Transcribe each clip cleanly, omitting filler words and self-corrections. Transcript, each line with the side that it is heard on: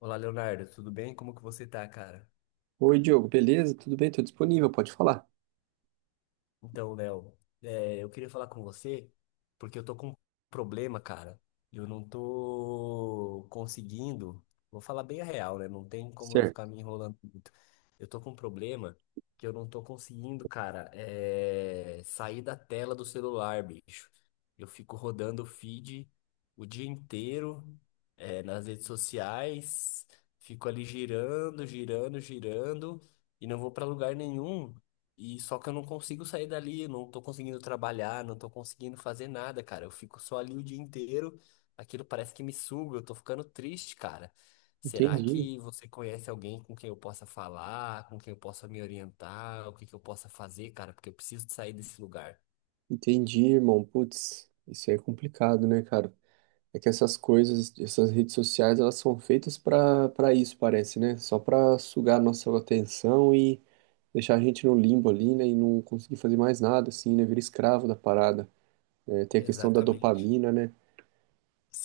left: Olá, Leonardo, tudo bem? Como que você tá, cara?
right: Oi, Diogo, beleza? Tudo bem? Tô disponível, pode falar.
left: Então, Léo, eu queria falar com você porque eu tô com um problema, cara. Eu não tô conseguindo. Vou falar bem a real, né? Não tem como eu ficar
right: Certo.
left: me enrolando muito. Eu tô com um problema que eu não tô conseguindo, cara, sair da tela do celular, bicho. Eu fico rodando o feed o dia inteiro, nas redes sociais, fico ali girando, girando, girando e não vou pra lugar nenhum. E só que eu não consigo sair dali, não tô conseguindo trabalhar, não tô conseguindo fazer nada, cara. Eu fico só ali o dia inteiro, aquilo parece que me suga, eu tô ficando triste, cara. Será
right: Entendi,
left: que você conhece alguém com quem eu possa falar, com quem eu possa me orientar, o que que eu possa fazer, cara? Porque eu preciso de sair desse lugar.
right: entendi, irmão. Putz, isso aí é complicado, né, cara? É que essas coisas, essas redes sociais, elas são feitas pra para isso, parece, né? Só pra sugar a nossa atenção e deixar a gente no limbo ali, né? E não conseguir fazer mais nada, assim, né? Vira escravo da parada. É, tem a
left: É,
right: questão da
left: exatamente.
right: dopamina, né?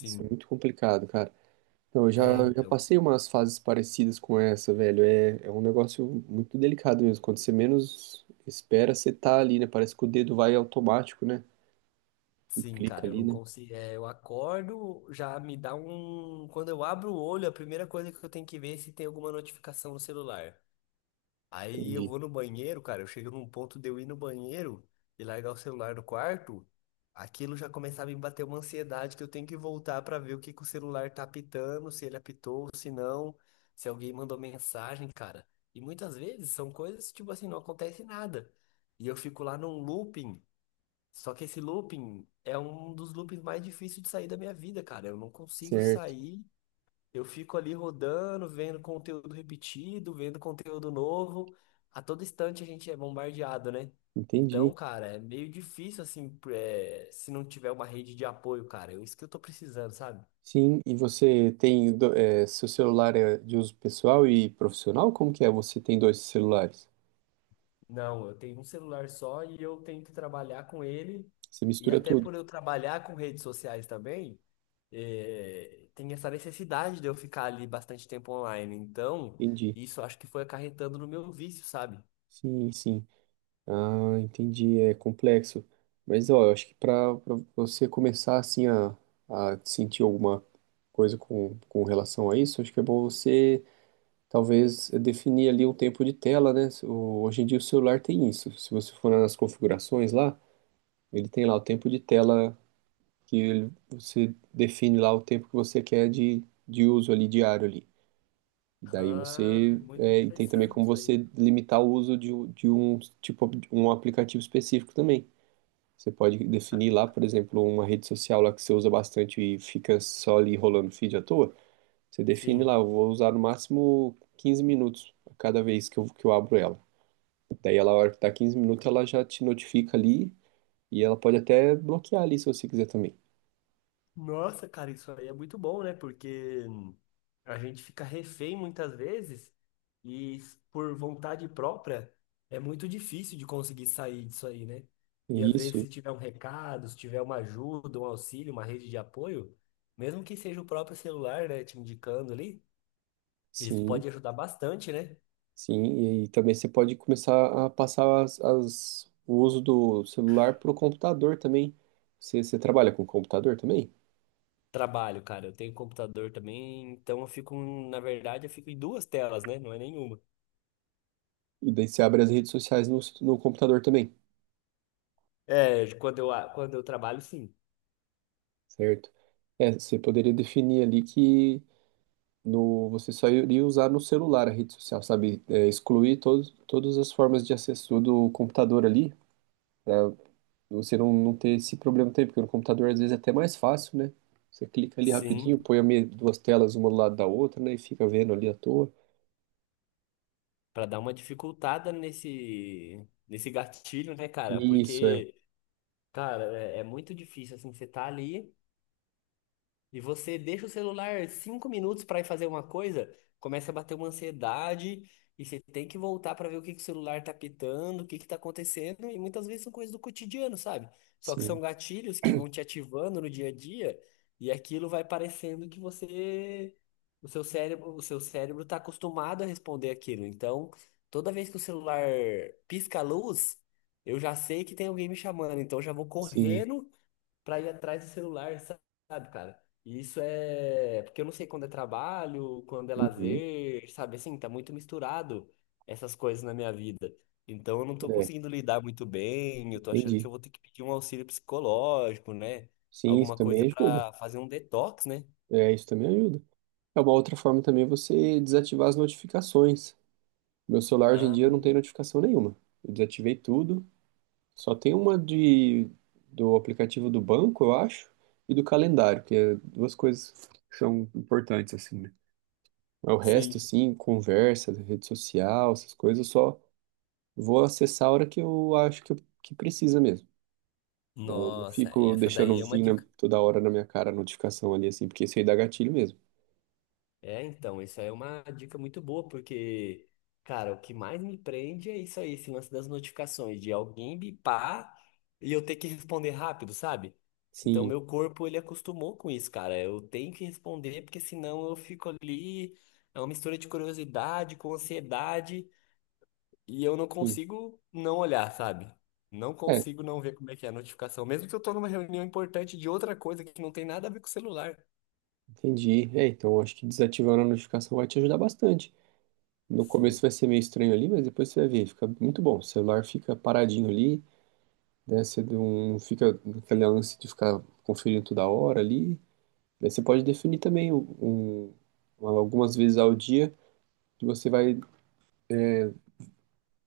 right: Isso é muito complicado, cara. Então, eu já,
left: É,
right: eu já
left: então.
right: passei umas fases parecidas com essa, velho. É, é um negócio muito delicado mesmo. Quando você menos espera, você tá ali, né? Parece que o dedo vai automático, né? E
left: Sim,
right: clica
left: cara, eu
right: ali,
left: não
right: né?
left: consigo. Eu acordo, já me dá um. Quando eu abro o olho, a primeira coisa que eu tenho que ver é se tem alguma notificação no celular. Aí eu
right: Entendi.
left: vou no banheiro, cara. Eu chego num ponto de eu ir no banheiro e largar o celular no quarto. Aquilo já começava a me bater uma ansiedade que eu tenho que voltar pra ver o que que o celular tá apitando, se ele apitou, se não, se alguém mandou mensagem, cara. E muitas vezes são coisas tipo assim, não acontece nada. E eu fico lá num looping. Só que esse looping é um dos loopings mais difíceis de sair da minha vida, cara. Eu não consigo
right: Certo,
left: sair, eu fico ali rodando, vendo conteúdo repetido, vendo conteúdo novo. A todo instante a gente é bombardeado, né?
right: entendi.
left: Então, cara, é meio difícil, assim, se não tiver uma rede de apoio, cara. É isso que eu tô precisando, sabe?
right: Sim, e você tem, é, seu celular é de uso pessoal e profissional? Como que é? Você tem dois celulares?
left: Não, eu tenho um celular só e eu tenho que trabalhar com ele.
right: Você
left: E
right: mistura
left: até
right: tudo.
left: por eu trabalhar com redes sociais também, tem essa necessidade de eu ficar ali bastante tempo online. Então,
right: Entendi.
left: isso acho que foi acarretando no meu vício, sabe?
right: Sim, sim. Ah, entendi, é complexo. Mas ó, eu acho que para você começar assim a sentir alguma coisa com relação a isso, acho que é bom você talvez definir ali um tempo de tela, né? Hoje em dia o celular tem isso. Se você for nas configurações lá, ele tem lá o tempo de tela que você define lá o tempo que você quer de uso ali diário ali. E daí
left: Ah, é
right: você
left: muito
right: é, e tem também
left: interessante
right: como
left: isso
right: você
left: aí.
right: limitar o uso de, de um tipo de um aplicativo específico também. Você pode definir lá, por exemplo, uma rede social lá que você usa bastante e fica só ali rolando feed à toa. Você define
left: Sim.
right: lá, eu vou usar no máximo 15 minutos a cada vez que eu abro ela. Daí ela, a hora que tá 15 minutos, ela já te notifica ali e ela pode até bloquear ali se você quiser também.
left: Nossa, cara, isso aí é muito bom, né? Porque a gente fica refém muitas vezes e por vontade própria é muito difícil de conseguir sair disso aí, né? E às vezes
right: Isso,
left: se tiver um recado, se tiver uma ajuda, um auxílio, uma rede de apoio, mesmo que seja o próprio celular, né, te indicando ali, isso
right: sim,
left: pode ajudar bastante, né?
right: sim. E também você pode começar a passar as, o uso do celular para o computador também. Você trabalha com computador também?
left: Trabalho, cara, eu tenho computador também, então eu fico, na verdade, eu fico em duas telas, né? Não é nenhuma.
right: E daí você abre as redes sociais no, no computador também.
left: É, quando eu trabalho, sim.
right: Certo. É, você poderia definir ali que no, você só iria usar no celular a rede social, sabe? É, excluir todos, todas as formas de acesso do computador ali, para você não, não ter esse problema também, porque no computador às vezes é até mais fácil, né? Você clica ali rapidinho,
left: Sim,
right: põe a duas telas uma do lado da outra, né? E fica vendo ali à toa.
left: pra dar uma dificultada nesse gatilho, né, cara?
right: Isso, é.
left: Porque, cara, é muito difícil assim, você tá ali. E você deixa o celular 5 minutos para ir fazer uma coisa, começa a bater uma ansiedade e você tem que voltar para ver o que que o celular tá pitando, o que que tá acontecendo, e muitas vezes são coisas do cotidiano, sabe? Só que
right: Sim,
left: são gatilhos que vão te ativando no dia a dia e aquilo vai parecendo que você o seu cérebro tá acostumado a responder aquilo. Então, toda vez que o celular pisca a luz, eu já sei que tem alguém me chamando, então eu já vou
right: sim.
left: correndo para ir atrás do celular, sabe, cara? E isso é. Porque eu não sei quando é trabalho, quando é
right: Uhum.
left: lazer, sabe? Assim, tá muito misturado essas coisas na minha vida. Então eu não tô
right: É,
left: conseguindo lidar muito bem, eu tô achando que
right: entendi.
left: eu vou ter que pedir um auxílio psicológico, né?
right: Sim, isso
left: Alguma coisa
right: também ajuda.
left: pra fazer um detox, né?
right: É, isso também ajuda. É uma outra forma também você desativar as notificações. Meu celular hoje em dia
left: Ah,
right: não tem notificação nenhuma. Eu desativei tudo. Só tem uma de do aplicativo do banco, eu acho, e do calendário, que é duas coisas que são importantes assim, né? Mas o resto,
left: sim.
right: assim, conversa, rede social, essas coisas, eu só vou acessar a hora que eu acho que, que precisa mesmo. Eu não
left: Nossa,
right: fico
left: essa
right: deixando
left: daí é uma
right: vir
left: dica.
right: toda hora na minha cara a notificação ali, assim, porque isso aí dá gatilho mesmo.
left: É, então, isso aí é uma dica muito boa, porque, cara, o que mais me prende é isso aí, esse lance das notificações, de alguém bipar e eu ter que responder rápido, sabe? Então,
right: Sim,
left: meu corpo, ele acostumou com isso, cara. Eu tenho que responder, porque senão eu fico ali, é uma mistura de curiosidade com ansiedade, e eu não
right: sim.
left: consigo não olhar, sabe? Não
right: É,
left: consigo não ver como é que é a notificação, mesmo que eu tô numa reunião importante de outra coisa que não tem nada a ver com o celular.
right: entendi. É, então acho que desativando a notificação vai te ajudar bastante. No começo
left: Sim,
right: vai ser meio estranho ali, mas depois você vai ver, fica muito bom. O celular fica paradinho ali, né? Você não fica naquele lance de ficar conferindo toda hora ali. Daí você pode definir também um, algumas vezes ao dia que você vai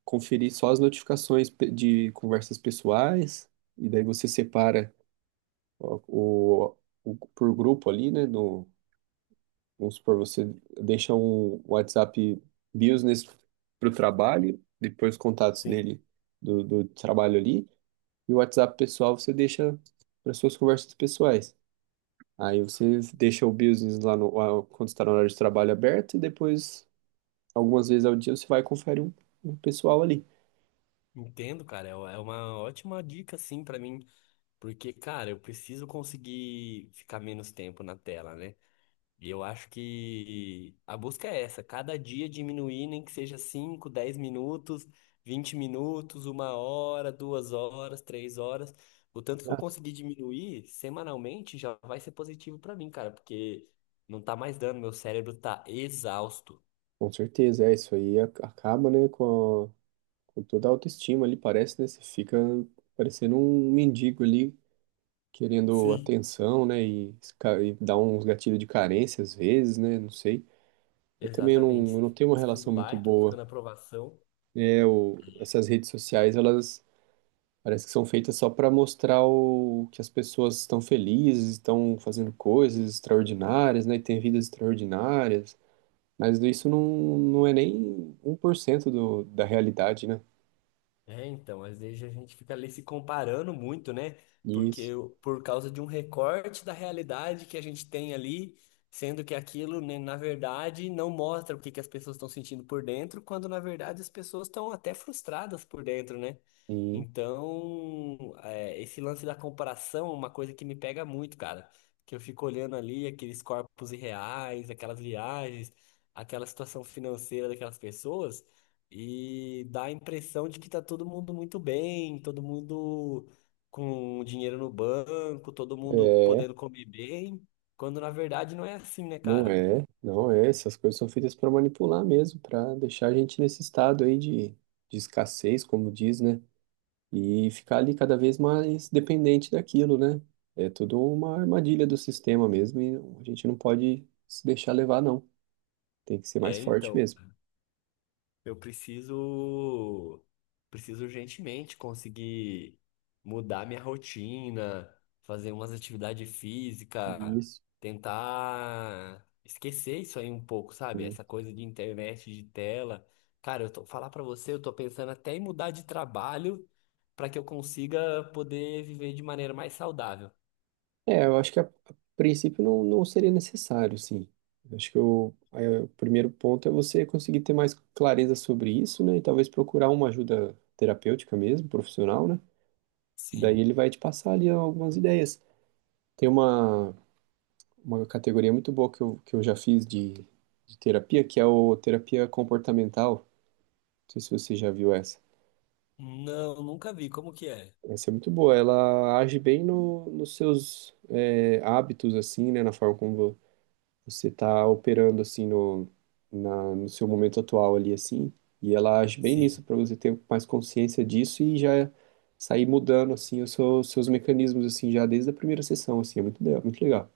right: conferir só as notificações de conversas pessoais, e daí você separa o, por grupo ali, né? No, vamos supor, você deixa um WhatsApp Business para o trabalho, depois os contatos
left: sim.
right: dele do, do trabalho ali, e o WhatsApp pessoal você deixa para suas conversas pessoais. Aí você deixa o business lá no, quando está na hora de trabalho aberto, e depois, algumas vezes ao dia, você vai e confere um, um pessoal ali.
left: Entendo, cara. É uma ótima dica, sim, pra mim, porque, cara, eu preciso conseguir ficar menos tempo na tela, né? E eu acho que a busca é essa, cada dia diminuir, nem que seja cinco, 10 minutos, 20 minutos, 1 hora, 2 horas, 3 horas. O tanto que eu
right: Ah,
left: conseguir diminuir semanalmente já vai ser positivo pra mim, cara, porque não tá mais dando, meu cérebro tá exausto.
right: com certeza, é isso aí acaba, né, com, com toda a autoestima ali, parece, né? Você fica parecendo um mendigo ali querendo
left: Sim.
right: atenção, né? E, e dá uns gatilhos de carência às vezes, né? Não sei. Eu também
left: Exatamente.
right: não, eu
left: Você
right: não
left: fica
right: tenho uma
left: buscando
right: relação muito
left: like,
right: boa.
left: buscando aprovação.
right: É, o, essas redes sociais, elas parece que são feitas só para mostrar o, que as pessoas estão felizes, estão fazendo coisas extraordinárias, né? E têm vidas extraordinárias. Mas isso não, não é nem um por cento do, da realidade, né?
left: É, então, às vezes a gente fica ali se comparando muito, né?
right: Isso.
left: Por causa de um recorte da realidade que a gente tem ali, sendo que aquilo, né, na verdade, não mostra o que que as pessoas estão sentindo por dentro, quando na verdade as pessoas estão até frustradas por dentro, né?
right: Sim.
left: Então, esse lance da comparação é uma coisa que me pega muito, cara. Que eu fico olhando ali aqueles corpos irreais, aquelas viagens, aquela situação financeira daquelas pessoas. E dá a impressão de que tá todo mundo muito bem, todo mundo com dinheiro no banco, todo mundo
right: É,
left: podendo comer bem, quando na verdade não é assim, né,
right: não
left: cara?
right: é, não é. Essas coisas são feitas para manipular mesmo, para deixar a gente nesse estado aí de escassez, como diz, né? E ficar ali cada vez mais dependente daquilo, né? É tudo uma armadilha do sistema mesmo e a gente não pode se deixar levar, não. Tem que ser mais
left: É,
right: forte
left: então.
right: mesmo.
left: Eu preciso, preciso urgentemente conseguir mudar minha rotina, fazer umas atividades físicas,
right: Isso.
left: tentar esquecer isso aí um pouco, sabe?
right: Sim.
left: Essa coisa de internet, de tela. Cara, eu tô falar pra você, eu tô pensando até em mudar de trabalho para que eu consiga poder viver de maneira mais saudável.
right: É, eu acho que a princípio não, não seria necessário, sim. Eu acho que o, aí o primeiro ponto é você conseguir ter mais clareza sobre isso, né? E talvez procurar uma ajuda terapêutica mesmo, profissional, né? Daí
left: Sim.
right: ele vai te passar ali algumas ideias. Tem uma categoria muito boa que eu já fiz de terapia, que é o terapia comportamental. Não sei se você já viu essa.
left: Não, nunca vi. Como que é?
right: Essa é muito boa. Ela age bem no, nos seus é, hábitos, assim, né? Na forma como você está operando, assim, no, na, no seu momento atual ali, assim. E ela age bem
left: Sim.
right: nisso, para você ter mais consciência disso e já sair mudando, assim, os seus, seus mecanismos, assim, já desde a primeira sessão, assim. É muito, muito legal.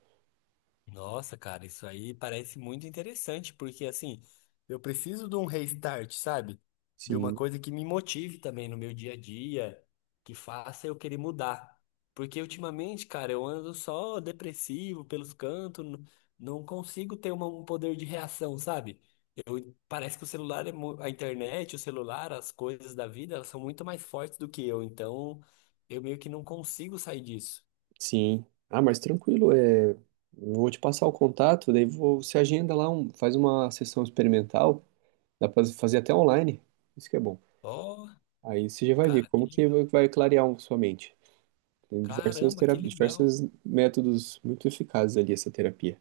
left: Nossa, cara, isso aí parece muito interessante, porque assim, eu preciso de um restart, sabe? De uma
right: Sim.
left: coisa que me motive também no meu dia a dia, que faça eu querer mudar. Porque ultimamente, cara, eu ando só depressivo pelos cantos, não consigo ter um poder de reação, sabe? Eu, parece que o celular a internet, o celular, as coisas da vida, elas são muito mais fortes do que eu, então eu meio que não consigo sair disso.
right: Sim. Ah, mas tranquilo, é... eu vou te passar o contato, daí você agenda lá, faz uma sessão experimental, dá pra fazer até online, isso que é bom.
left: Ó,
right: Aí você já vai ver
left: cara, que
right: como que
left: legal.
right: vai clarear sua mente. Tem diversas
left: Caramba,
right: tera...
left: que legal.
right: diversos métodos muito eficazes ali essa terapia.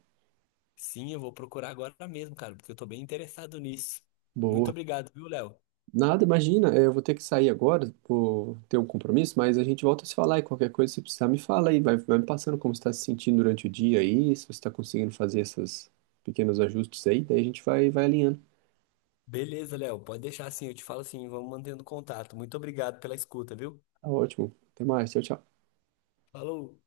left: Sim, eu vou procurar agora mesmo, cara, porque eu tô bem interessado nisso. Muito
right: Boa.
left: obrigado, viu, Léo?
right: Nada, imagina, é, eu vou ter que sair agora, vou ter um compromisso, mas a gente volta a se falar e qualquer coisa, se precisar, me fala aí, vai, vai me passando como você está se sentindo durante o dia aí, se você está conseguindo fazer esses pequenos ajustes aí, daí a gente vai alinhando.
left: Beleza, Léo, pode deixar assim, eu te falo assim, vamos mantendo contato. Muito obrigado pela escuta, viu?
right: Tá ótimo. Até mais. Tchau, tchau.
left: Falou!